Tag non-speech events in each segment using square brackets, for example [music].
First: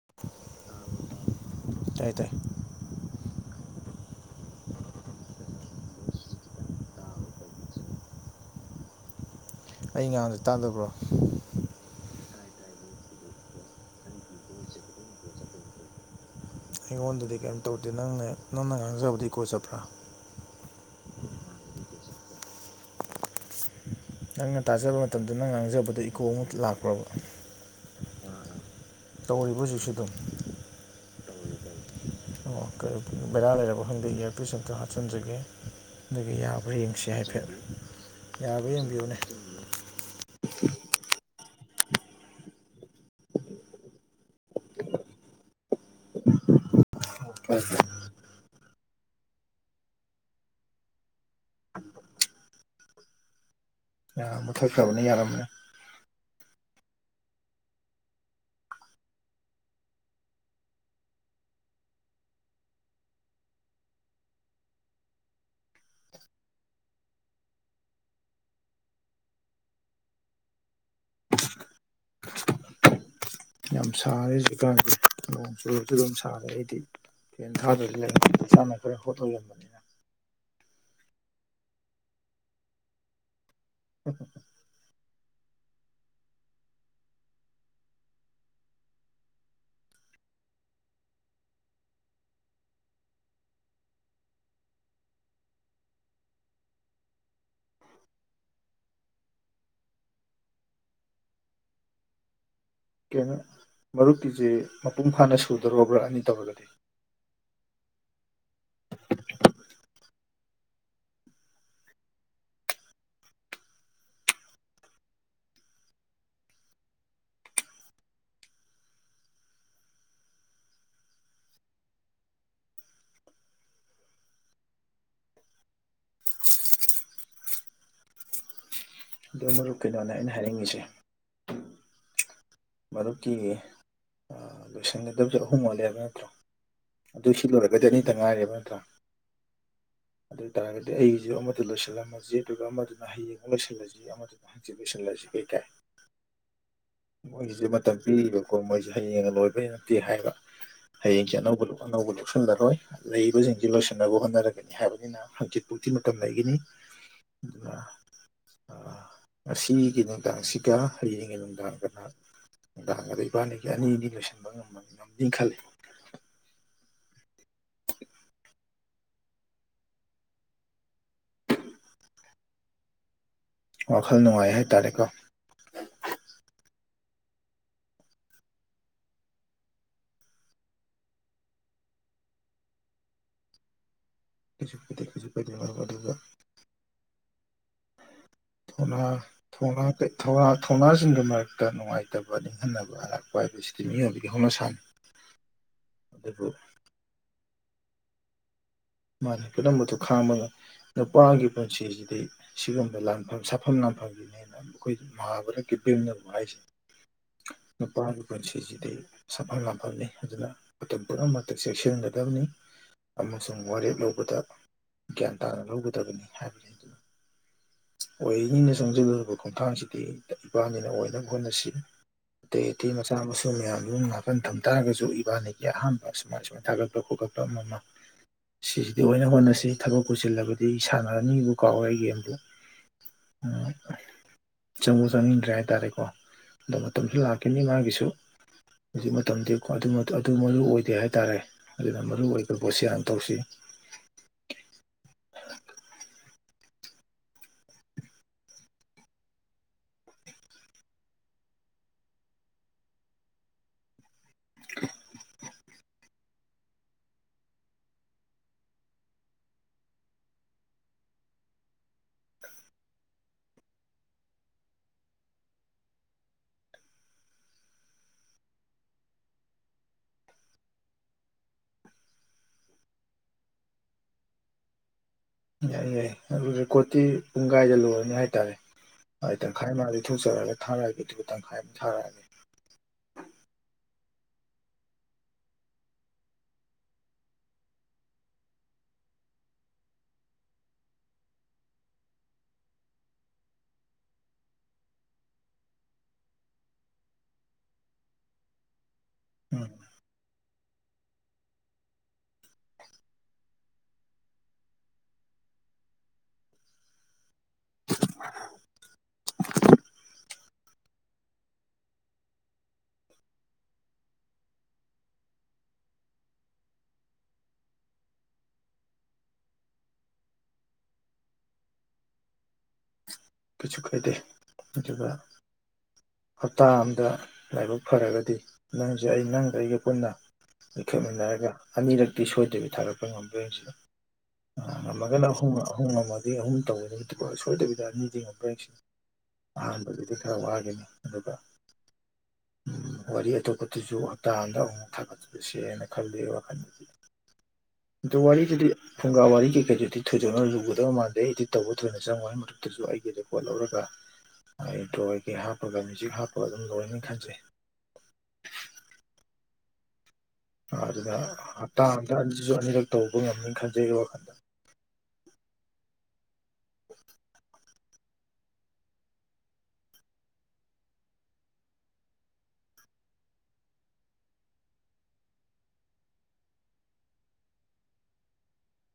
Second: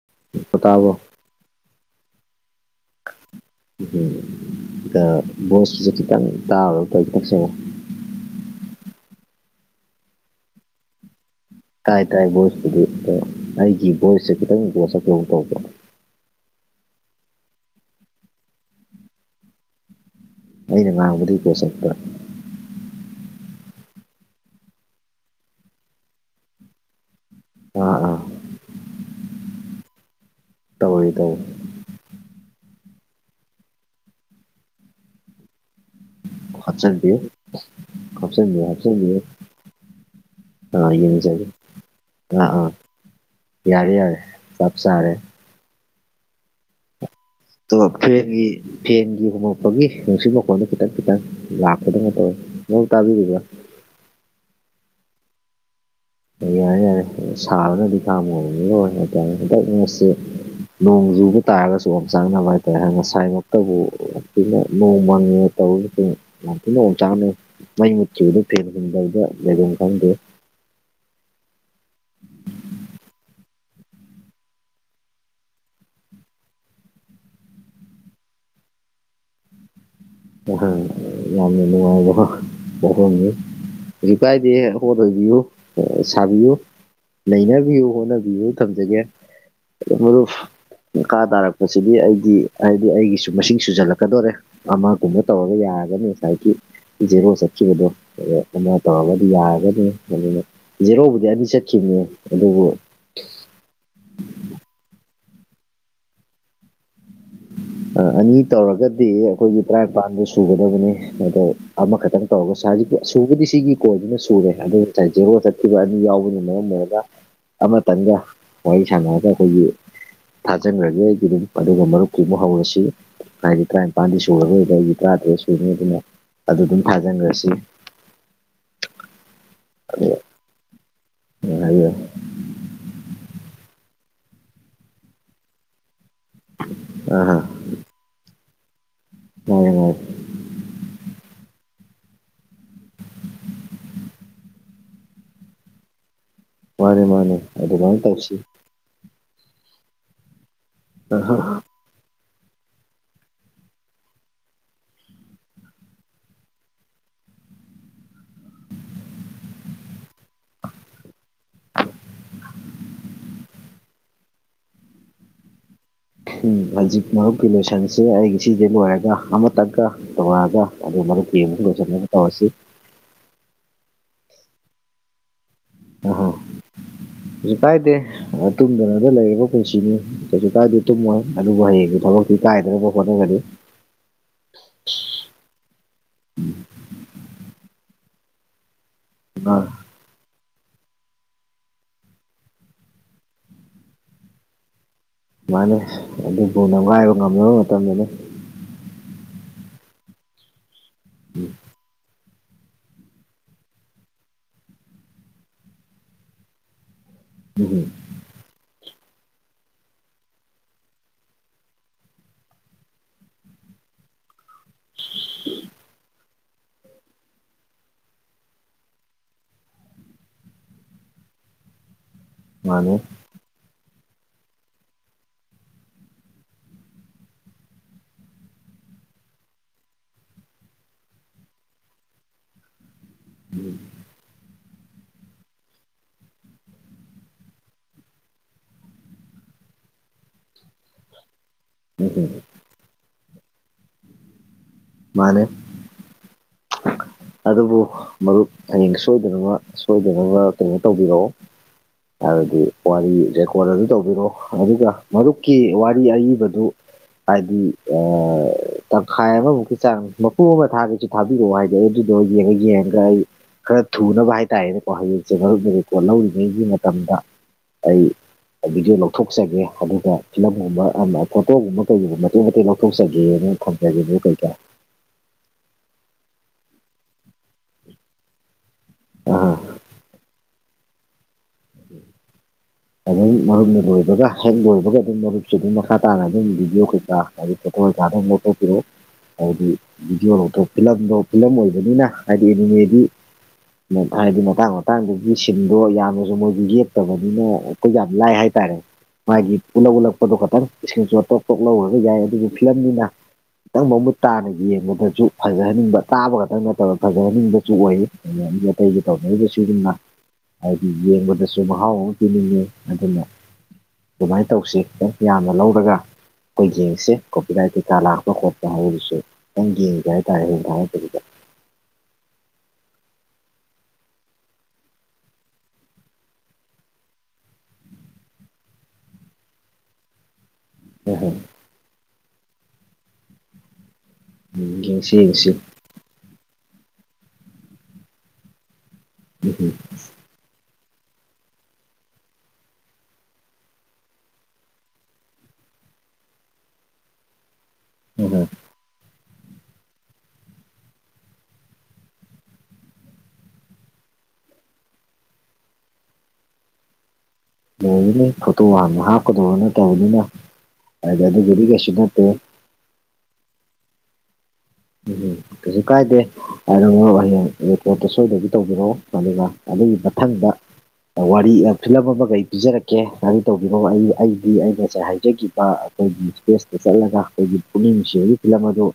[unintelligible] ꯇꯥꯕꯔꯣ ꯇꯥꯏ ꯇꯥꯏ ꯎꯝ ꯣꯁꯁꯨꯈꯤꯇꯪ ꯇꯥꯕꯁ [inaudible] ꯑꯩ ꯉꯥꯡꯕ ꯇꯥꯗꯕ꯭ꯔꯣ ꯇꯥꯏ ꯇꯥꯏ ꯚꯣꯏꯁꯇꯨꯗꯤ ꯑ ꯑꯩꯒꯤ ꯚꯣꯏꯁꯁꯦ ꯈꯤꯇꯪ ꯏꯀꯣ ꯇꯧꯗꯔꯣ꯫ ꯑꯩꯉꯣꯟꯗꯗꯤ ꯀꯩꯝ ꯇꯧꯗꯦ ꯅꯪꯅ ꯅꯪꯅ ꯉꯥꯡꯖꯕꯗꯤ ꯢꯀꯣ ꯆꯠꯕ꯭ꯔꯥ꯫ ꯑꯩꯅ ꯉꯥꯡꯕꯗꯤ ꯏꯀꯣ ꯆꯠꯄꯔꯥ ꯅꯪꯅ ꯇꯥꯖꯕ ꯃꯇꯝꯗ ꯅꯪ ꯉꯥꯡꯖꯕꯗ ꯏꯀꯣ ꯑꯃ ꯂꯥꯛꯄ꯭ꯔꯕ꯫ ꯑꯥ ꯑꯥ ꯇꯧꯔꯤꯕꯣ ꯍꯧꯁꯤꯖꯤꯛꯁꯨ ꯑꯗꯨꯝ ꯇꯧꯔꯤ ꯇꯧꯔꯤ꯫ ꯑꯣ [inaudible] ꯑꯣ ꯕꯦꯔꯥ ꯂꯩꯔꯕ ꯈꯪꯗꯦ ꯏꯌꯥꯔꯄꯤꯁ ꯑꯝꯇ ꯍꯥꯞꯆꯤꯟꯖꯒꯦ꯫ ꯅꯒꯤ ꯌꯥꯕ꯭ꯔꯥ ꯌꯦꯡꯁꯤ ꯍꯥꯞꯆꯟꯕꯤꯌꯨ ꯍꯥꯏꯐꯦꯠ ꯍꯥꯞꯆꯟꯕꯤꯌꯨ ꯌꯥꯕ꯭ꯔꯥ ꯌꯦꯡꯕꯤꯌꯨꯅꯦ꯫ ꯍꯥꯞꯆꯟꯕꯤꯌꯨ ꯑꯥ ꯌꯦꯡꯖꯒꯦ ꯑꯥ ꯑꯥ꯫ ꯌꯥꯔꯦ ꯌꯥꯔꯦ ꯆꯞꯆꯥꯔꯦ ꯑ ꯐꯦꯟꯒꯤ ꯐꯦꯟꯒꯤ ꯍꯨꯝꯂꯛꯄꯒꯤ ꯅꯨꯡꯁꯤꯠ ꯃꯈꯣꯟꯗꯣ ꯈꯤꯇꯪ ꯈꯤꯇꯪ ꯂꯥꯛꯄꯗꯧꯅ ꯇꯧꯋꯦ ꯁꯣꯝ ꯇꯥꯕꯤꯔꯤꯕ ꯑ ꯃꯨꯊꯠꯒ꯭ꯔꯕꯅꯦ ꯌꯥꯔꯝꯃꯅꯤ ꯌꯥꯔꯦ ꯌꯥꯔꯦ ꯁꯥꯕꯅꯗꯤ ꯈꯥꯝꯃꯕꯅꯤꯔꯣꯏ [inaudible] ꯍꯥꯏꯇꯥꯔꯦ ꯍꯟꯗꯛ ꯉꯁꯤ ꯅꯣꯡ ꯆꯨꯕ ꯇꯥꯔꯒꯁꯨ ꯑꯣꯝꯆꯥꯡꯅꯕ ꯍꯥꯏꯇꯥꯔꯦ ꯉꯁꯥꯏꯃꯛꯇꯕꯨꯅ ꯅꯣꯡꯃꯥꯡꯉꯦ ꯇꯧꯔꯁꯨ ꯌꯥꯝ ꯊꯤꯅ ꯑꯣꯝꯆꯥꯡꯅꯩ ꯃꯩ ꯃꯨꯠꯇꯈꯤꯕꯗ ꯐꯦꯟ ꯂꯩꯗ ꯂꯩꯐꯝ ꯈꯪꯗꯦ ꯌꯥꯝ ꯁꯥꯔꯦ ꯍꯧꯖꯤꯛꯀꯥꯟꯁꯦ ꯅꯣꯡ ꯆꯨꯕꯁꯨ ꯑꯗꯨꯝ ꯁꯥꯔꯦ ꯑꯩꯗꯤ꯫ ꯐꯦꯟ ꯊꯥꯗꯗꯤ ꯂꯩ ꯏꯁꯥꯅ ꯈꯔ ꯍꯣꯠꯅꯔꯕꯅꯤ ꯌꯥꯝꯅ ꯅꯨꯡꯉꯥꯏꯕ ꯃꯅꯤ [inaudible] ꯔꯤꯄꯥꯏꯗꯤ ꯍꯣꯠ ꯑꯣꯏꯕꯤꯌꯨ ꯁꯥꯕꯤꯌꯨ ꯅꯩꯅꯕꯤꯌꯨ ꯍꯣꯠꯅꯕꯤꯌꯨ ꯊꯝꯖꯒꯦ ꯃꯗꯨꯨ꯫ ꯃꯈꯥ ꯇꯥꯔꯛꯄꯁꯤꯗꯤ ꯑꯩꯗꯤ ꯍꯥꯏꯗꯤ ꯑꯩꯒꯤꯁꯨ ꯃꯁꯤꯡ ꯁꯨꯖꯜꯂꯛꯀꯗꯣꯔꯦ ꯑꯃ__ ꯀꯒꯨꯝꯕ ꯇꯧꯔꯒ ꯌꯥꯔꯒꯅꯤ ꯉꯁꯥꯏꯒꯤ ꯖꯦꯔꯣ ꯆꯠꯈꯤꯕꯗꯣ ꯑꯗꯣ ꯑꯃ ꯇꯧꯔꯒꯗꯤ ꯌꯥꯔꯒꯗꯤ ꯃꯗꯨꯅ ꯌꯦꯔꯣꯕꯨꯗꯤ ꯑꯅꯤ ꯆꯠꯈꯤꯕꯅꯤ ꯑꯗꯨꯕꯨ ꯀꯩꯅꯣ ꯃꯔꯨꯞꯀꯤꯁꯦ ꯃꯄꯨꯡ ꯐꯥꯅ ꯁꯨꯗꯨꯔꯕ꯭ꯔꯥ ꯑꯅꯤ ꯇꯧꯔꯒꯗꯤ ꯑꯅꯤ ꯇꯧꯔꯒꯗꯤ ꯑꯩꯈꯣꯏꯒꯤ ꯇꯔꯥꯅꯤꯄꯥꯟꯗ ꯁꯨꯒꯗꯕꯅꯤ ꯑꯗꯣ ꯑꯃꯈꯛꯇꯪ ꯇꯧꯔꯒ ꯁꯥꯔ ꯁꯨꯕꯗꯤ ꯁꯤꯒꯤ ꯀꯣꯜꯗꯨꯅ ꯁꯨꯔꯦ ꯑꯗꯨ ꯉꯁꯥꯏ ꯖꯦꯔꯣ ꯊꯤꯕ ꯑꯗꯨ ꯌꯥꯎꯕꯅ ꯃꯔꯝ ꯑꯣꯏꯔꯒ ꯑꯃꯇꯪꯒ ꯋꯥꯔꯤ ꯁꯥꯟꯅꯔꯒ ꯑꯩꯈꯣꯏꯒꯤ__ ꯊꯥꯖꯤꯟꯈ꯭ꯔꯒꯦ ꯑꯩꯒꯤ ꯑꯗꯨꯝ ꯑꯗꯨꯒ ꯃꯔꯨꯞꯀꯤ ꯑꯃꯨꯛ ꯍꯧꯔꯁꯤ꯫ ꯍꯥꯏꯗꯤ ꯇꯔꯥꯅꯤꯄꯥꯥꯟꯗꯤ ꯁꯨꯔꯔꯣꯏꯕ ꯑꯩꯗꯤ ꯇꯔꯥꯇꯔꯦꯠ ꯁꯨꯔꯅꯤ ꯑꯗꯨꯅ ꯑꯗꯨ ꯑꯗꯨꯝ ꯊꯥꯖꯟꯈ꯭ꯔꯁꯤ꯫ ꯑꯗꯣ ꯃꯔꯨꯨꯞ ꯀꯩꯅꯣꯅꯦ ꯑꯩꯅ ꯍꯥꯏꯅꯤꯡꯉꯤꯁꯦ꯫ ꯑꯗꯨ ꯃꯔꯨꯞꯀꯤ ꯂꯣꯏꯁꯟꯒꯗꯧꯔꯤꯁꯦ ꯑꯍꯨꯝ ꯑꯥꯜꯂꯦ ꯍꯥꯏꯕ ꯅꯠꯇ꯭ꯔꯣ ꯑꯗꯨꯏ ꯑꯥ ꯁꯤ ꯂꯣꯏꯔꯛꯀ ꯑꯗꯨꯗꯤ ꯑꯅꯤꯗ ꯉꯥꯏꯔꯦꯕ ꯅꯠꯇ꯭ꯔꯥ ꯑꯣ ꯑꯗꯨ ꯑꯣꯏꯇꯥꯥꯔꯒꯗꯤ ꯑꯩꯒꯤꯁꯨ ꯑꯃꯗ ꯂꯣꯏꯁꯤꯜꯂꯝꯃꯁꯤ ꯑꯗꯨꯒ ꯑꯃꯗꯨꯅ ꯍꯌꯦꯡ ꯑꯃ ꯂꯣꯏꯁꯤꯜꯂꯁꯤ ꯑꯃꯗꯨꯅ__ ꯍꯧꯖꯤꯛ ꯂꯣꯢꯁꯤꯟꯂꯁꯤ ꯀꯩꯀꯥꯏ꯫ ꯃꯥꯅꯦ ꯃꯥꯅꯦ ꯃꯣꯏꯒꯤꯁꯨꯦ ꯃꯇꯝ ꯑꯗꯨꯃꯥꯏꯅ ꯇꯧꯁꯤ ꯄꯤꯔꯤꯕꯀꯣ ꯃꯣꯏꯁꯦ ꯍꯌꯦꯡꯅ ꯂꯣꯏꯕꯩ ꯅꯠꯇꯦ ꯍꯥꯏꯕ ꯍꯌꯦꯡꯁꯦ ꯎꯝ ꯑꯅꯧꯕ ꯂꯣ__ ꯑꯅꯧꯕ ꯂꯧꯁꯤꯜꯂꯔꯣꯏ꯫ ꯂꯩꯔꯤꯕꯁꯤꯡꯁꯤ ꯂꯣꯏꯁꯤꯟꯅꯕ ꯍꯣꯠꯅꯔꯒꯅꯤ ꯍꯥꯏꯕꯅꯤꯅ ꯍꯪꯆꯤꯠ ꯄꯨꯨꯡꯊꯤ ꯃꯇꯝ ꯂꯩꯒꯤꯅꯤ꯫ ꯑꯗꯨꯅ ꯉꯁꯤꯒꯤ ꯅꯨꯡꯗꯥꯡꯁꯤꯒ ꯍꯌꯦꯡꯒꯤ ꯅꯨꯡꯗꯥꯡ__ ꯑꯗꯨꯅ ꯅꯨꯡꯗꯥꯡ ꯑꯗ ꯏꯕꯥꯅꯤꯒꯤ ꯑꯅꯤꯗꯤ ꯂꯣꯏꯁꯤꯟꯕ ꯉꯝꯅꯤꯅ ꯈꯜꯂꯤ꯫ ꯍꯧꯖꯤꯛ ꯃꯔꯨꯞꯀꯤ ꯂꯣꯏꯁꯟꯁꯦ ꯑꯩꯒꯤ ꯁꯤꯗ ꯂꯣꯏꯔꯒ ꯑꯃ__ ꯇꯛꯀ ꯇꯣꯉꯑꯒ ꯑꯗꯨ ꯃꯔꯨꯞ ꯌꯦꯡꯕꯁꯨ ꯂꯣꯏꯁꯤꯟꯅꯕ ꯇꯧꯔꯁꯤ꯫ ꯋꯥꯈꯜ ꯅꯨꯡꯉꯥꯏ ꯍꯥꯏꯇꯥꯔꯦꯀꯣ꯫ ꯑꯍꯣ ꯀꯩꯁꯨ ꯀꯥꯏꯗꯦ ꯑ ꯇꯨꯝꯗꯅꯗ ꯂꯩꯔꯤꯕ ꯄꯨꯟꯁꯤꯅꯤ꯫ ꯀꯩꯁꯨ ꯀꯥꯏꯗꯦ ꯇꯨꯝꯃꯣꯏ ꯑꯗꯨꯕꯨ ꯍꯌꯦꯡꯒꯤ ꯊꯕꯛꯇꯤ ꯀꯥꯏꯗꯅꯕ ꯍꯣꯠꯅꯒꯅꯤ꯫ ꯀꯩꯁꯨ ꯀꯩꯗꯦ ꯀꯩꯁꯨ ꯀꯥꯏꯗꯦ [unintelligible] ꯃꯔꯨꯞ ꯑꯗꯨꯒ [unintelligible] ꯊꯣꯡꯍꯥꯡ ꯀꯩ [inaudible] ꯊꯧꯅꯥ ꯊꯧꯅꯥꯁꯤꯡꯒꯤ ꯃꯔꯛꯇ ꯅꯨꯡꯉꯥꯏꯇꯕ ꯅꯤꯡꯍꯟꯅꯕ ꯑꯔꯥꯛꯄ ꯍꯥꯏꯕꯁꯤꯗꯤ ꯃꯤꯑꯣꯏꯕꯒꯤ ꯍꯧꯅꯁꯥꯅꯤ ꯃꯥꯟꯅꯦ ꯑꯗꯨꯕꯨ ꯅꯝꯒꯥꯏꯕ ꯉꯝꯅꯕ ꯃꯇꯝꯗꯅꯤ ꯃꯥꯅꯤ ꯄꯨꯝꯅꯃꯛꯇ ꯈꯥꯡꯃꯒ ꯅꯨꯄꯥꯒꯤ ꯎꯝ, ꯄꯨꯟꯁꯤꯁꯤꯗꯤ ꯁꯤꯒꯨꯝꯕ ꯂꯥꯟꯐꯝ ꯁꯥꯐꯝ ꯂꯥꯟꯐꯝꯒꯤꯅꯦꯅ ꯑꯩꯈꯣꯏ ꯃꯍꯥꯚꯥꯔꯠꯀꯤ ꯚꯤꯝꯅꯕꯨ ꯍꯥꯏꯁꯦ ꯎꯝꯍꯨꯝ ꯅꯨꯄꯥꯒꯤ ꯄꯨꯟꯁꯤꯁꯤꯗꯤ ꯁꯥꯐꯝ ꯂꯥꯝꯐꯝꯅꯤ ꯑꯗꯨꯅ ꯃꯇꯝ ꯄꯨꯝꯅꯃꯛꯇ ꯆꯦꯛꯁꯤꯟꯒꯗꯕꯅꯤ ꯑꯃꯁꯨꯡ ꯋꯥꯔꯦꯞ ꯂꯧꯕꯗ ꯒ꯭ꯌꯥꯟ ꯇꯥꯅ ꯂꯧꯒꯗꯕꯅꯤ ꯍꯥꯏꯕꯅꯤ ꯑꯗꯨ [unintelligible] [inaudible] ꯑꯣꯏꯅꯤꯅ ꯆꯪꯖꯤꯜꯂꯨꯔꯤꯕ ꯈꯣꯡꯊꯥꯡꯁꯤꯗꯤ ꯏꯕꯥꯅꯤꯅ ꯑꯣꯏꯅꯕ ꯍꯣꯠꯅꯁꯤ ꯑꯇꯩ ꯃꯥꯅꯤ ꯑꯇꯩ ꯃꯆꯥ [unintelligible] [inaudible] ꯁꯨ ꯃꯌꯥꯝꯗꯨ ꯉꯥꯛꯇꯟ ꯊꯝ ꯇꯥꯔꯒꯁꯨ ꯏꯕꯥꯅꯤꯒꯤ ꯑꯍꯥꯟꯕ ꯁꯨꯃꯥꯏ ꯁꯨꯃꯥꯏꯅ ꯊꯥꯒꯠꯄ ꯈꯣꯠꯀꯠꯄ ꯑꯃ ꯑꯃ ꯁꯤꯁꯤꯗꯤ ꯑꯣꯏꯅ ꯍꯣꯠꯅꯁꯤ ꯊꯕꯛ ꯄꯨꯁꯤꯜꯂꯕꯗꯤ ꯏꯁꯥꯟꯅ ꯃꯤꯕꯨ ꯀꯥꯎꯋꯦ ꯒꯦꯝꯗ [unintelligible] ꯎꯝ [inaudible] [unintelligible] ꯆꯪꯉꯨ ꯆꯪꯅꯤꯡꯗ꯭ꯔꯦ ꯍꯥꯏꯇꯥꯔꯦꯀꯣ ꯑꯗꯣ ꯃꯇꯝꯁꯨ ꯂꯥꯛꯀꯅꯤ ꯃꯥꯒꯤꯁꯨ ꯍꯧꯖꯤꯛ ꯃꯇꯝꯗꯤ ꯈ꯭ꯋꯥꯏꯗꯤ ꯃꯗꯨ ꯑꯗꯨ ꯃꯔꯨ ꯑꯣꯏꯗꯦ ꯍꯥꯏꯇꯥꯔꯦ ꯑꯗꯨꯅ ꯃꯔꯨ ꯎꯝꯍꯨꯝ ꯑꯣꯏꯕ ꯄꯣꯠꯁꯤ ꯍꯥꯟ ꯇꯧꯁꯤ ꯃꯥꯅꯦ ꯑꯗꯨꯕꯨ ꯃꯔꯨꯞ ꯍꯌꯦꯡ ꯁꯣꯏꯗꯅꯕ ꯁꯣꯏꯗꯅꯕ ꯀꯩꯅꯣ ꯇꯧꯕꯤꯔꯛꯑꯣ ꯍꯥꯏꯕꯗꯤ ꯋꯥꯔꯤ ꯔꯦꯀꯣꯔꯠ ꯑꯗꯨ ꯇꯧꯕꯤꯔꯣ ꯑꯗꯨꯒ ꯃꯔꯨꯞꯀꯤ ꯋꯥꯔꯤ ꯑꯏꯕꯗꯨ ꯍꯥꯏꯗꯤ ꯑ ꯇꯪꯈꯥꯏ ꯑꯃꯃꯨꯛꯀꯤ ꯆꯥꯡ ꯃꯄꯨ ꯑꯃ ꯊꯥꯒꯦꯁꯨ ꯊꯥꯕꯤꯔꯛꯑꯣ ꯍꯥꯏꯗꯤ ꯑꯩ ꯗꯨꯗꯣ ꯌꯦꯡꯉ ꯌꯦꯡꯉꯒ ꯑꯩ ꯈꯔ ꯊꯨꯅꯕ ꯍꯥꯏꯇꯥꯔꯦꯅꯦꯀꯣ ꯍꯌꯦꯡꯁꯦ ꯃꯔꯨꯞꯀꯤ ꯔꯤꯄꯣꯔꯠ ꯂꯧꯔꯤꯉꯩꯒꯤ ꯃꯇꯝꯗ, ꯑꯩ ꯑꯩ ꯚꯤꯗꯤꯑꯣ ꯂꯧꯊꯣꯛꯆꯒꯦ ꯑꯗꯨꯒ ꯐꯤꯂꯝꯒꯨꯝꯕ ꯑꯃ ꯐꯣꯇꯣꯒꯨꯝꯕ ꯀꯩꯒꯨꯝꯕ ꯃꯇꯦꯛ ꯃꯇꯦꯛ ꯂꯧꯊꯣꯛꯆꯒꯦꯅ ꯊꯝꯖꯒꯦꯕꯨ ꯀꯩꯀꯥꯏ ꯌꯥꯏ ꯌꯥꯏ ꯑꯗꯨ ꯔꯦꯀꯣꯠꯇꯤ ꯄꯨꯡꯈꯥꯏꯗ ꯂꯣꯏꯔꯅꯤ ꯍꯥꯏꯇꯥꯔꯦ꯫ ꯑꯥꯏ ꯑꯥ ꯇꯪꯈꯥꯏ ꯃꯥꯗꯤ ꯊꯨꯆꯔꯛꯒ ꯊꯥꯔꯛꯑꯒꯦ ꯑꯗꯨꯒ ꯇꯪꯈꯥꯏ ꯑꯃ ꯊꯥꯔꯛꯑꯅꯤ ꯑꯗꯨꯝ ꯃꯔꯨꯞꯅ ꯂꯣꯏꯕꯒ ꯍꯦꯛ ꯂꯣꯏꯕꯒ ꯑꯗꯨꯝ ꯃꯔꯨꯞꯁꯦ ꯑꯗꯨꯝ ꯃꯈꯥ ꯇꯥꯅ ꯑꯗꯨꯝ ꯚꯤꯗꯤꯑꯣ ꯀꯩꯀꯥ ꯍꯥꯏꯗꯤ ꯐꯣꯇꯣ [unintelligible] ꯄꯤꯔꯣ [inaudible] ꯍꯥꯏꯗꯤ ꯚꯤꯗꯤꯑꯣ ꯂꯧꯊꯣꯛ ꯐꯤꯂꯝꯗꯣ ꯐꯤꯂꯝ ꯑꯣꯏꯕꯅꯤꯅ ꯍꯥꯏꯗꯤ ꯑꯦꯅꯤꯃꯦꯗꯤ [unintelligible] ꯃꯇꯥꯡ ꯃꯇꯥꯡꯗꯨꯒꯤ ꯁꯤꯟꯗꯣ ꯌꯥꯝꯅꯁꯨ ꯃꯣꯏꯁꯨ ꯌꯦꯛꯇꯕꯅꯤꯅ ꯑꯩꯈꯣꯏ ꯌꯥꯝ ꯂꯥꯏ ꯍꯥꯏꯇꯥꯔꯦ ꯃꯥꯒꯤ ꯎꯝ ꯄꯨꯂꯞ ꯎꯜꯂꯛꯄꯗꯣ ꯈꯇꯪ ꯏꯁꯀ꯭ꯔꯤꯟꯁꯣꯠ ꯇꯣꯡ ꯇꯣꯛ ꯂꯧꯔꯒ ꯌꯥꯏ ꯑꯗꯨꯕꯨ ꯐꯤꯂꯝꯅꯤꯅ ꯈꯤꯇꯪ ꯃꯃꯨꯠ ꯇꯥꯅ ꯌꯦꯡꯕꯗꯁꯨ ꯐꯖꯍꯟꯅꯤꯡꯕ ꯇꯥꯕ ꯈꯛꯇꯪ ꯅꯠꯇꯅ ꯐꯖꯍꯟꯅꯤꯡꯕꯁꯨ ꯑꯣꯏꯌꯦ [unintelligible] ꯃꯤ ꯑꯇꯩꯒꯤ ꯇꯧꯅꯔꯤꯕ ꯁꯤꯒꯨꯝꯅ ꯍꯥꯏꯗꯤ ꯌꯦꯡꯕꯗꯁꯨ ꯃꯍꯥꯎ ꯑꯃ ꯄꯤꯅꯤꯡꯉꯤ ꯑꯗꯨꯅ ꯑꯗꯨꯃꯥꯏꯅ ꯇꯧꯁꯤ ꯈꯤꯇꯪ ꯌꯥꯝꯅ ꯂꯧꯔꯒ ꯑꯩꯈꯣꯏ ꯌꯦꯡꯁꯦ ꯀꯣꯄꯤꯔꯥꯏꯠ ꯀꯩꯀꯥ ꯂꯥꯛꯄ ꯈꯣꯠꯄ ꯍꯧꯔꯤꯁꯦ ꯅꯪ ꯌꯦꯡꯒꯦ ꯍꯥꯏꯇꯥꯔꯦ ꯍꯣꯡ ꯐꯥꯔꯛꯇꯕꯤꯗ ꯀꯩꯁꯨ ꯀꯥꯏꯗꯦ ꯗꯨꯗꯨꯒ ꯍꯞꯇꯥ ꯑꯝꯗ ꯂꯥꯏꯕꯛ ꯐꯔꯒꯗꯤ ꯅꯪꯁꯦ ꯑꯩ ꯅꯪꯒ ꯑꯩꯒ ꯄꯨꯟꯅ ꯎꯝ ꯂꯤꯈꯠꯃꯤꯟꯅꯔꯒ ꯑꯅꯤꯔꯛꯇꯤ ꯁꯣꯏꯗꯕꯤ ꯊꯥꯒꯛꯄ ꯉꯝꯕ꯭ꯔ ꯌꯦꯡꯁꯤ [unintelligible] ꯑ ꯌꯦꯡꯁꯤ ꯉꯝꯃꯒꯅ ꯌꯦꯡꯁꯤ ꯑꯍꯨꯝꯒ ꯑꯍꯣꯡ ꯉꯝꯃꯗꯤ ꯑꯍꯨꯝ ꯇꯧꯋꯦ ꯅꯨꯀꯣ ꯁꯣꯏꯗꯕꯤꯗ ꯑꯅꯤꯗꯤ ꯉꯝꯕ꯭ꯔꯥꯁꯤ ꯎꯝ ꯑꯍꯥꯟꯕꯒꯤꯗꯤ ꯈꯔ ꯋꯥꯒꯅꯤ ꯑꯗꯨꯒ [unintelligible] [inaudible] ꯎꯝ ꯋꯥꯔꯤ ꯑꯇꯣꯞꯄꯗꯨꯁꯨ ꯍꯞꯇꯥ ꯑꯝꯗ ꯑꯃꯨꯃꯨꯛ ꯊꯥꯒꯠꯆꯁꯦ ꯍꯥꯏꯅ ꯈꯜꯂꯤ ꯑꯩ ꯋꯥꯈꯟꯗ [inaudible] ꯑꯗꯨ ꯋꯥꯔꯤꯗꯨꯗꯤ ꯐꯨꯡꯒꯥ ꯋꯥꯔꯤ ꯀꯩꯀꯩꯗꯨꯗꯤ ꯊꯣꯏꯗꯣꯛꯅ ꯂꯨꯒꯗꯕ ꯃꯥꯟꯗꯦ ꯑꯩꯗꯤ ꯇꯧꯕ ꯊꯣꯏꯅ ꯆꯪꯉꯅꯤ ꯃꯔꯛꯇꯖꯨ ꯑꯩ ꯔꯦꯀꯣꯔꯠ ꯂꯧꯔꯒ ꯑꯩ ꯗ꯭ꯔꯣꯏꯒꯤ ꯍꯥꯞꯄꯒ ꯃ꯭ꯌꯨꯖꯤꯛ ꯍꯥꯞꯄꯒ ꯑꯗꯨꯝ ꯂꯣꯏꯅꯦ ꯈꯟꯖꯩ [unintelligible] ꯐꯣꯇꯣ ꯑꯃꯨꯛ ꯍꯥꯞꯀꯗꯕ ꯅꯠꯇꯕꯅꯤꯅ ꯑꯗꯨꯅ ꯍꯥꯏꯗꯤ ꯑꯗꯨꯕꯨꯗꯤ ꯍꯞꯇꯥ ꯀꯩꯁꯨ ꯑꯃꯗ ꯅꯠꯇꯦ ꯑꯅꯤꯖꯨ ꯑꯅꯤꯔꯛ ꯇꯧꯕ ꯉꯝꯅꯤ ꯈꯟꯖꯩ ꯑꯩꯒꯤ ꯋꯥꯈꯜꯗ ꯎꯝ ꯀꯩꯁꯨ ꯀꯥꯏꯗꯦ ꯑꯗꯨꯕꯨ ꯍꯌꯦꯡ ꯄꯣꯠꯇꯣ ꯁꯣꯏꯗꯕꯤ ꯇꯧꯕꯤꯔꯛꯑꯣ ꯑꯗꯨꯒ ꯑꯗꯨꯒꯤ ꯃꯊꯪꯗ ꯋꯥꯔꯤ ꯐꯤꯂꯝ ꯑꯃꯒ ꯑꯩ ꯄꯤꯖꯔꯛꯀꯦ [unintelligible] ꯇꯧꯕꯤꯔꯛꯑꯣ ꯑꯩ ꯑꯩꯗꯤ ꯑꯩꯅ ꯉꯁꯥꯏ ꯍꯥꯏꯖꯒꯤꯕ ꯑꯩꯈꯣꯏꯒꯤ ꯏꯁꯄꯦꯁꯇ ꯆꯠꯂꯒ ꯑꯩꯈꯣꯏꯒꯤ ꯄꯨꯛꯅꯤꯡ ꯅꯨꯡꯁꯤꯕꯒꯤ ꯐꯤꯂꯝ ꯑꯗꯨ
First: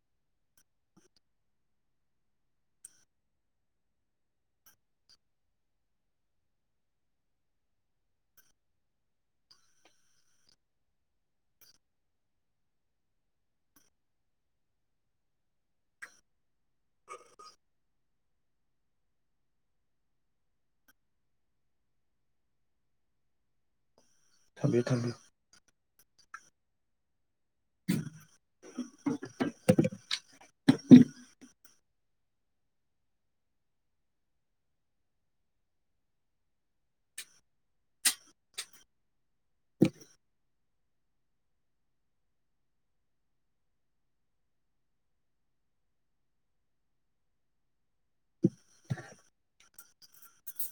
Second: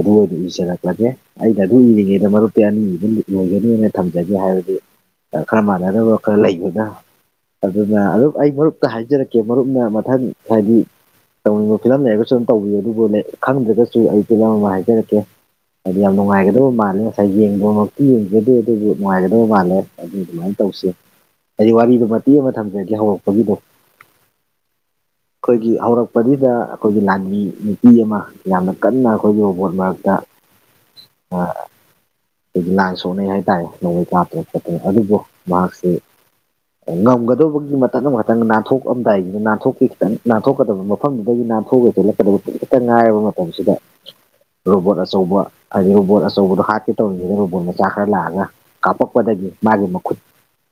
ꯑꯗꯨ ꯑꯣꯏꯅ ꯏꯖꯔꯛꯂꯒꯦ ꯑꯩꯅ ꯑꯗꯨꯝ ꯏꯔꯤꯉꯩꯗ ꯃꯔꯨꯞꯇꯤ ꯑꯅꯤꯒꯤ ꯑꯗꯨꯝ ꯂꯣꯏꯒꯤꯅꯤꯅ ꯊꯝꯖꯒꯦ ꯍꯥꯏꯕꯗꯤ ꯈꯔ ꯃꯥꯟꯅꯗꯅꯕ ꯈꯔ ꯂꯩꯕꯅ ꯑꯗꯨꯅ ꯑꯗꯨꯝ ꯑꯩ ꯃꯔꯨꯞꯇ ꯍꯥꯏꯖꯔꯛꯀꯦ ꯃꯔꯨꯞꯅ ꯃꯊꯪ ꯍꯥꯏꯗꯤ ꯇꯧꯅꯤꯡꯕ ꯐꯤꯂꯝ ꯂꯩꯔꯒꯁꯨ ꯑꯗꯨꯝ ꯇꯧꯕꯤꯌꯨ ꯑꯗꯨꯕꯨ ꯈꯪꯗ꯭ꯔꯒꯁꯨ ꯑꯩ ꯐꯤꯂꯝ ꯑꯃ ꯍꯥꯏꯖꯔꯛꯀꯦ ꯍꯥꯏꯗꯤ ꯌꯥꯝ ꯅꯨꯡꯉꯥꯏꯒꯗꯕ ꯃꯥꯜꯂꯦ ꯉꯁꯥꯏ ꯌꯦꯡꯕꯃꯛꯇꯤ ꯌꯦꯡꯖꯗꯦ ꯑꯗꯨꯕꯨ ꯅꯨꯡꯉꯥꯏꯒꯗꯕ ꯃꯥꯜꯂꯦ ꯑꯗꯨ ꯑꯗꯨꯃꯥꯏꯅ ꯇꯧꯁꯦ ꯍꯥꯏꯗꯤ ꯋꯥꯔꯤꯗꯣ ꯃꯇꯦꯛ ꯑꯃ ꯅꯝꯖꯦ ꯍꯧꯔꯛꯄꯒꯤꯗꯣ ꯊꯝꯕꯤꯌꯨ ꯊꯝꯕꯤꯌꯨ ꯑꯩꯈꯣꯏꯒꯤ ꯍꯧꯔꯛꯄꯗꯨꯗ ꯑꯩꯈꯣꯏꯒꯤ ꯂꯥꯟꯃꯤ ꯅꯨꯄꯤ ꯑꯃ ꯌꯥꯝꯅ ꯀꯟꯅ ꯑꯩꯈꯣꯏꯒꯤ ꯔꯣꯕꯣꯠ ꯃꯔꯛꯇ ꯑꯗꯒꯤ ꯂꯥꯟ ꯁꯣꯛꯅꯩ ꯍꯥꯏꯇꯥꯔꯦ ꯅꯣꯡꯃꯩ ꯀꯥꯞꯇꯅ ꯈꯣꯠꯇꯅ ꯑꯗꯨꯕꯨ ꯃꯍꯥꯛꯁꯤ ꯑꯣ ꯉꯝꯒꯗꯧꯕꯒꯤ ꯃꯇꯝꯗꯣ ꯉꯥꯛꯇꯪ ꯅꯥꯟꯊꯣꯛꯑꯝꯗꯥꯏꯗꯨꯅ ꯅꯥꯟꯊꯣꯛ [unintelligible] ꯈꯤꯇꯪ ꯅꯥꯟꯊꯣꯛꯀꯗꯕ ꯃꯐꯝꯗꯨꯗꯒꯤ ꯅꯥꯟꯊꯣꯛꯑꯒ ꯆꯦꯜꯂꯛꯀꯗꯕ ꯈꯥꯖꯤꯛ ꯈꯛꯇꯥ ꯉꯥꯏꯔꯕ ꯃꯇꯝꯁꯤꯗ ꯔꯣꯕꯣꯠ ꯑꯆꯧꯕ ꯍꯥꯏꯗꯤ ꯔꯣꯕꯣꯠ ꯑꯆꯧꯕꯗꯣ ꯍꯥꯠꯀꯦ ꯇꯧꯔꯤꯉꯩꯗ ꯔꯣꯕꯣꯠ ꯃꯆꯥ ꯈꯔ ꯂꯥꯛꯑꯒ ꯀꯥꯞꯄꯛꯄꯗꯒꯤ ꯃꯥꯒꯤ ꯃꯈꯨꯠ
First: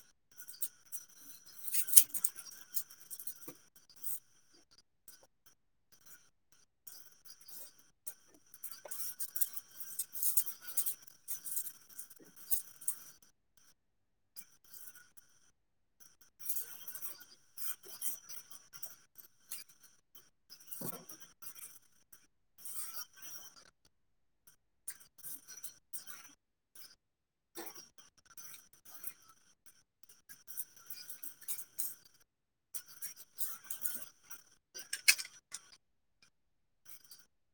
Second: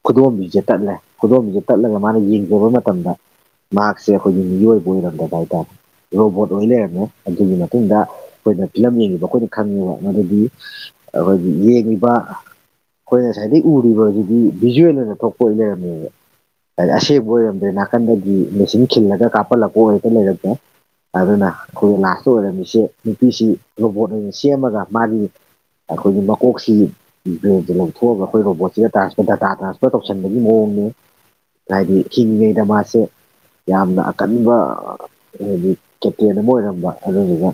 ꯈꯨꯗꯣꯝꯕꯤꯖꯦ ꯇꯠꯂꯦ ꯈꯨꯗꯣꯝꯕꯤꯖꯦ ꯇꯠꯂꯒ ꯃꯥꯅ ꯌꯦꯡꯖꯕ ꯃꯇꯝꯗ ꯁꯦ ꯑꯩꯈꯣꯏꯒꯤ ꯃꯤꯑꯣꯏꯕ ꯑꯣꯏꯔꯝꯗꯕ ꯍꯥꯏꯇꯥꯔꯦ ꯔꯣꯕꯣꯠ ꯑꯣꯏ ꯂꯩꯔꯝꯃꯦ ꯑꯗꯨꯒꯤ ꯃꯇꯨꯡꯗ ꯑꯩꯈꯣꯏꯅ ꯐꯤꯂꯝ ꯌꯦꯡꯉꯤꯕ ꯑꯩꯈꯣꯏꯅ ꯈꯪꯉꯦꯕ ꯃꯗꯨꯗꯤ ꯑꯩꯈꯣꯏꯒꯤ ꯌꯦꯡꯉꯤꯕ ꯑꯩꯈꯣꯏꯅ ꯉꯁꯥꯏꯗꯩ ꯎꯔꯤꯕꯖꯤꯗꯤ ꯚꯤꯖꯨꯋꯦꯜ ꯑꯣꯏꯅ ꯊꯣꯛꯄ ꯑꯣꯏ ꯂꯩꯔꯝꯃꯦꯕ [unintelligible] ꯑꯁꯦꯡꯕ ꯑꯣꯏꯔꯝꯗ꯭ꯔꯦ ꯅꯥꯀꯟꯗꯗꯤ ꯃꯦꯆꯤꯟ ꯈꯤꯜꯂꯒ ꯀꯥꯞꯄꯜꯂꯛꯄ ꯑꯣꯏꯔꯒ ꯂꯩꯔꯝꯃꯦ ꯑꯗꯨꯅ ꯑꯩꯈꯣꯏ ꯂꯥꯁꯇ ꯑꯣꯏꯔꯝꯃꯤꯁꯦ ꯅꯨꯄꯤꯁꯤ ꯔꯣꯕꯣꯠ ꯑꯣꯏꯅ ꯁꯦꯝꯃꯒ ꯃꯥꯒꯤ ꯑꯩꯈꯣꯏꯒꯤ ꯃꯀꯣꯛꯁꯤ ꯕ꯭ꯔꯦꯟꯖꯦ ꯂꯧꯊꯣꯛꯑꯒ ꯑꯩꯈꯣꯏ ꯔꯣꯕꯣꯠꯁꯤꯒ ꯇ꯭ꯔꯥꯟꯁꯐꯔ ꯗꯥꯇꯥ ꯇ꯭ꯔꯥꯟꯁꯐꯔ ꯇꯧꯁꯟꯕꯒꯤ ꯃꯑꯣꯡꯅꯦ ꯍꯥꯏꯗꯤ ꯍꯤꯂꯤꯉꯩꯗ ꯃꯥꯁꯦ ꯌꯥꯝꯅ ꯑꯀꯟꯕ ꯍꯥꯏꯗꯤ ꯀꯦꯞꯇꯦꯟ ꯑꯃ ꯑꯣꯏꯔꯝꯕ ꯑꯗꯨꯗꯨꯒ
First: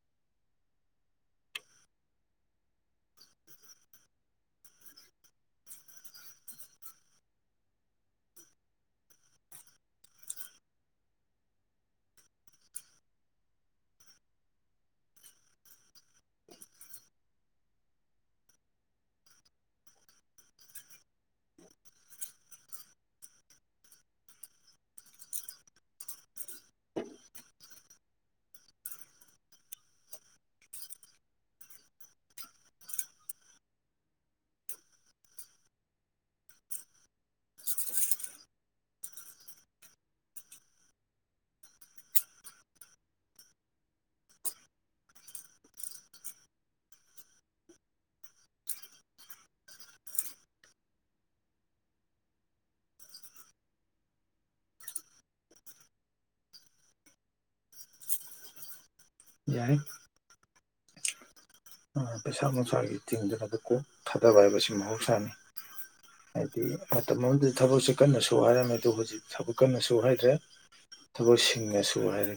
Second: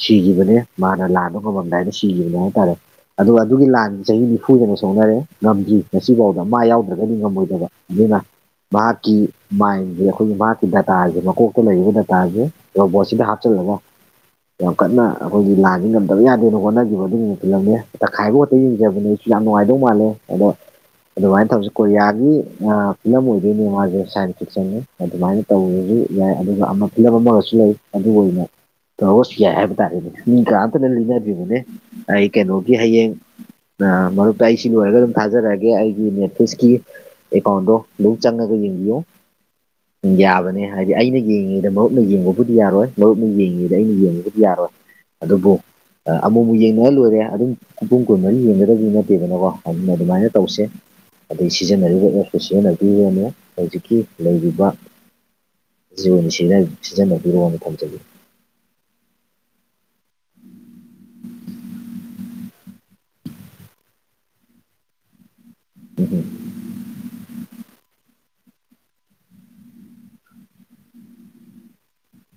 ꯁꯤꯒꯤꯕꯅꯦ ꯃꯥꯅ ꯂꯥꯟꯗꯣ ꯉꯝꯃꯝꯗꯥꯏꯗ ꯁꯤꯒꯤꯕꯅꯦ ꯍꯥꯏꯇꯥꯔꯦ ꯑꯗꯨꯒ ꯑꯗꯨꯒꯤ ꯂꯥꯟ ꯆꯍꯤ ꯅꯤꯐꯨ ꯍꯦꯟꯅ ꯁꯣꯛꯅꯔꯦ ꯉꯝꯗ꯭ꯔꯤ ꯉꯁꯤꯐꯥꯎꯗ ꯃꯥ ꯌꯥꯎꯗ꯭ꯔꯒꯗꯤ ꯉꯝꯃꯣꯏꯗꯕ ꯑꯗꯨꯅ ꯃꯍꯥꯛꯀꯤꯀꯤ ꯃꯥꯏꯟ [unintelligible] ꯑꯩꯈꯣꯏꯒꯤ ꯃꯍꯥꯛꯀꯤ ꯗꯥꯇꯥꯁꯦ ꯃꯀꯣꯛꯇ ꯂꯩꯔꯤꯕ ꯗꯥꯇꯥꯁꯦ ꯔꯣꯕꯣꯠꯁꯤꯗ ꯍꯥꯞꯆꯜꯂꯒ ꯌꯥꯝ ꯀꯟꯅ ꯑꯩꯈꯣꯏꯒꯤ ꯂꯥꯟꯗꯤ ꯉꯝꯗꯕ ꯌꯥꯗꯦꯅ ꯍꯣꯠꯅꯒꯤꯕ ꯑꯗꯨꯨꯝꯕ ꯐꯤꯂꯝꯅꯦ ꯇꯡꯈꯥꯏꯕꯛꯇꯪ ꯌꯦꯡꯖꯕꯅꯤ ꯌꯥꯝ ꯅꯨꯡꯉꯥꯏꯗꯧ ꯃꯥꯜꯂꯦ ꯑꯗꯣ ꯑꯗꯨꯃꯥꯏꯅ ꯇꯧꯁꯤ ꯀꯣꯔꯤꯌꯥꯒꯤ ꯐꯤꯂꯝ ꯑꯣꯏꯗꯣꯏꯅꯦ ꯃꯥꯖꯦ ꯁꯥꯏꯟ ꯐꯤꯛꯁꯟꯅꯤ ꯑꯗꯨꯃꯥꯏꯟ ꯇꯧꯔꯖꯨ ꯌꯥꯏ ꯑꯗꯨꯒ ꯑꯃ ꯐꯤꯂꯝ ꯑꯃꯒꯁꯨ ꯂꯩ ꯑꯗꯨ ꯑꯣꯏꯅ ꯇꯧꯔꯁꯨ ꯌꯥꯏ ꯍꯥꯏꯕ ꯇꯥꯔꯦꯅꯦ ꯃꯤ ꯀꯅꯥꯝꯇꯅ ꯂꯤꯅꯗ꯭ꯔꯤꯕꯅꯦ ꯑꯩ ꯀꯩꯅꯣꯒꯤ ꯍꯌꯦꯡ ꯑ ꯃꯔꯨꯞꯇ ꯑꯩꯁꯤ ꯂꯣꯏꯔꯒ ꯑꯗꯨꯝ ꯊꯥꯖꯔꯛꯑꯒꯦ ꯑꯩꯒꯤ ꯅꯦꯠꯐ꯭ꯂꯤꯛꯁꯀꯤ ꯑꯦꯀꯥꯎꯟꯗꯣ ꯑꯗꯨꯝ ꯆꯪꯉꯒ ꯌꯦꯡꯕꯤꯌꯣ ꯌꯥꯕꯅꯦ ꯍꯥꯏꯗꯤ ꯑꯩꯅ ꯌꯦꯡꯉꯤꯉꯩꯗ ꯃꯔꯨꯞꯅ ꯌꯦꯡꯕꯕꯨꯗꯤ ꯌꯥꯔꯣꯏ ꯃꯔꯨꯞꯅ ꯌꯦꯡꯉꯤꯉꯩꯗ ꯑꯩꯅ ꯌꯦꯡꯉꯨꯕꯨꯗꯤ ꯌꯥꯔꯣꯏ ꯑꯗꯨꯕꯨ ꯑꯃꯨꯛꯃꯨꯛ ꯌꯦꯡꯅꯔ ꯂꯣꯏꯔꯦ ꯑꯗꯨꯝ ꯄꯨꯡ ꯀꯨꯟꯃꯔꯤ ꯌꯦꯡꯒꯗꯕꯗꯤ ꯅꯠꯇꯦꯗꯅꯀꯣ ꯑꯗꯨꯅ ꯑꯗꯨꯃꯥꯏꯅ ꯇꯧꯁꯦ ꯑꯗꯩ ꯁꯤꯖꯤꯟꯅꯔꯤꯕ ꯑꯣꯐꯁꯤꯟꯅ ꯑꯗꯨ ꯌꯦꯡꯃꯦ ꯍꯧꯖꯤꯛꯀꯤ ꯂꯩꯔꯤꯕ ꯖꯤꯣꯟꯁꯤ ꯁꯤꯖꯤꯟꯅꯕꯤꯔꯣꯑꯣꯅ ꯊꯝꯖꯒ ꯌꯥꯏꯦ ꯄꯩꯁꯥ ꯅꯨꯡꯁꯥꯒꯤ ꯇꯤꯡꯗꯅꯗ ꯀꯣꯛ ꯊꯥꯗꯕ ꯍꯥꯏꯕꯁꯤ ꯃꯍꯧꯁꯥꯅꯤ ꯇꯥꯕꯔꯣ ꯍꯥꯏꯗꯤ ꯃꯇꯝ ꯑꯃꯗ ꯊꯕꯛꯁꯦ ꯀꯟꯅ ꯁꯨ ꯍꯥꯏꯔꯝꯃꯦ ꯑꯗꯨ ꯍꯧꯖꯤꯛꯇꯤ ꯊꯕꯛ ꯀꯟꯅ ꯁꯨ ꯍꯥꯏꯗ꯭ꯔꯦ ꯊꯕꯛꯁꯤꯡꯅꯁꯨ ꯍꯥꯏꯔꯦ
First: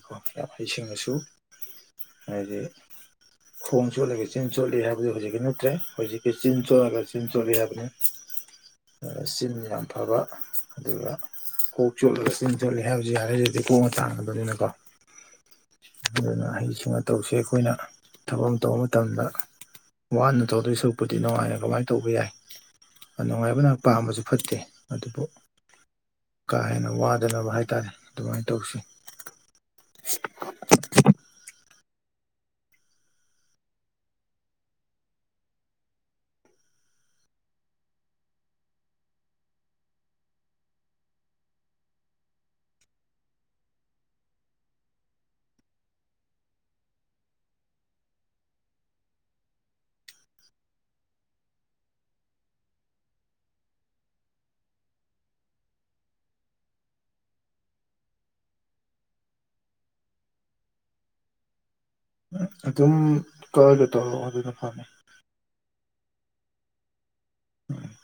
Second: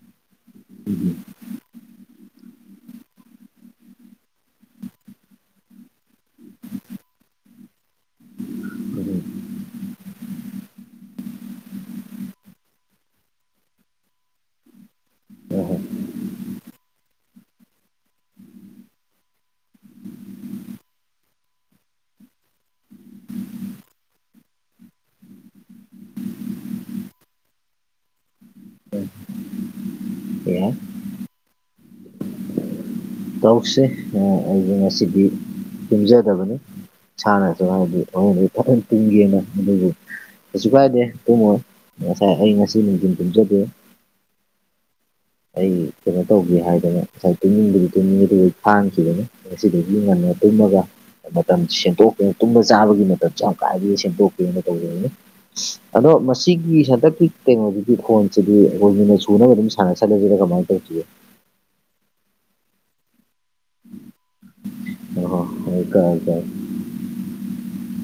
ꯍꯩꯁꯤꯡꯅꯁꯨ ꯍꯥꯏꯗꯤ ꯈꯣꯡꯁꯣꯠꯂꯒ ꯆꯤꯟ ꯆꯣꯠꯂꯤ ꯍꯥꯏꯕꯗꯣ ꯍꯧꯖꯤꯛꯇꯤ ꯅꯠꯇ꯭ꯔꯦ ꯍꯧꯖꯤꯛꯀꯤ ꯆꯤꯟ ꯆꯣꯠꯂꯒ ꯆꯤꯟ ꯆꯣꯠꯂꯤ ꯍꯥꯏꯕꯅꯤ ꯆꯤꯟ ꯌꯥꯝ ꯐꯕ ꯑꯗꯨꯒ ꯈꯣꯡ ꯆꯣꯠꯂꯒ ꯆꯤꯟ ꯆꯣꯠꯂ ꯍꯥꯏꯕꯁꯨ ꯌꯥꯔꯦꯗꯤ ꯀꯣꯛꯅ ꯆꯥꯡꯕꯅꯤꯅꯀꯣ ꯍꯣꯏ ꯍꯣꯏ ꯑꯗꯨꯅ ꯍꯩꯁꯤꯡꯅ ꯇꯧꯁꯦ ꯑꯩꯈꯣꯏꯅ ꯊꯕꯥꯛ ꯇꯧꯕ ꯃꯇꯝꯗ ꯋꯥꯅ ꯇꯧꯗꯣꯏ ꯁꯁꯨꯛꯄꯨꯗꯤ ꯅꯨꯡꯉꯥꯏꯅꯨꯡꯉꯥꯏꯅ ꯇꯧꯕ ꯌꯥꯏ ꯅꯨꯡꯉꯥꯏꯕꯅ ꯄꯥꯝꯕꯁꯨ ꯐꯠꯇꯦ ꯑꯗꯨꯕꯨ ꯀꯥꯍꯦꯟꯅ ꯋꯥꯗꯅꯕ ꯍꯥꯏꯇꯥꯔꯦ ꯑꯗꯨꯃꯥꯏꯅ ꯇꯧꯁꯤ [unintelligible] ꯇꯧꯁꯦ ꯑꯩ ꯉꯁꯤꯗꯤ ꯇꯨꯝꯖꯗꯕꯅꯤ ꯁꯥꯟꯅꯁꯨ ꯍꯥꯏꯗꯤ ꯊꯑꯣꯣꯡꯗꯗꯤ ꯐꯖꯅ ꯇꯤꯡꯒꯦꯅ ꯑꯗꯨꯕꯨ ꯀꯩꯁꯨ ꯀꯥꯏꯗꯦ ꯇꯨꯝꯃꯣꯏ ꯉꯁꯥꯏ ꯑꯩ ꯉꯁꯤ ꯅꯨꯡꯊꯤꯟ ꯇꯨꯝꯖꯗꯦ ꯑꯩ ꯀꯩꯅꯣ ꯇꯧꯒꯦ ꯍꯥꯏꯗꯅ ꯉꯁꯥꯏ ꯇꯨꯝꯅꯤꯡꯕꯗꯤ ꯇꯨꯝꯅꯤꯡꯉꯤ ꯑꯗꯨꯒ ꯑꯩ ꯐꯥꯡꯈꯤꯕꯅꯤ ꯉꯁꯤꯗꯤ ꯉꯟꯅ ꯇꯨꯝꯃꯒ ꯃꯇꯝ ꯁꯦꯝꯗꯣꯛꯀꯦ ꯇꯨꯝꯅ ꯆꯥꯕꯒꯤ ꯃꯇꯝꯁꯦ ꯌꯥꯝ ꯀꯥꯏꯗ ꯁꯦꯝꯗꯣꯛꯀꯦꯅ ꯇꯧꯖꯅꯤ ꯑꯗꯣ ꯃꯁꯤꯒꯤ ꯍꯟꯗꯛꯀꯤ ꯀꯩꯅꯣꯁꯤꯗꯤ ꯈꯣꯟꯁꯤꯗꯤ ꯑꯩꯈꯣꯏ ꯃꯤꯅ ꯁꯨꯅꯕ ꯑꯗꯨꯝ ꯁꯥꯟꯅꯁꯤ ꯑꯗꯨꯒꯤꯗꯣ ꯀꯥꯃꯥꯏ ꯇꯧꯈꯤꯒꯦ ꯑꯗꯨꯝ ꯀꯔꯗ ꯇꯧꯔꯛꯑꯣ ꯑꯗꯨꯅ ꯐꯅꯤ ꯑ ꯍ ꯍꯥꯏꯀꯀꯥꯏ ꯎꯝ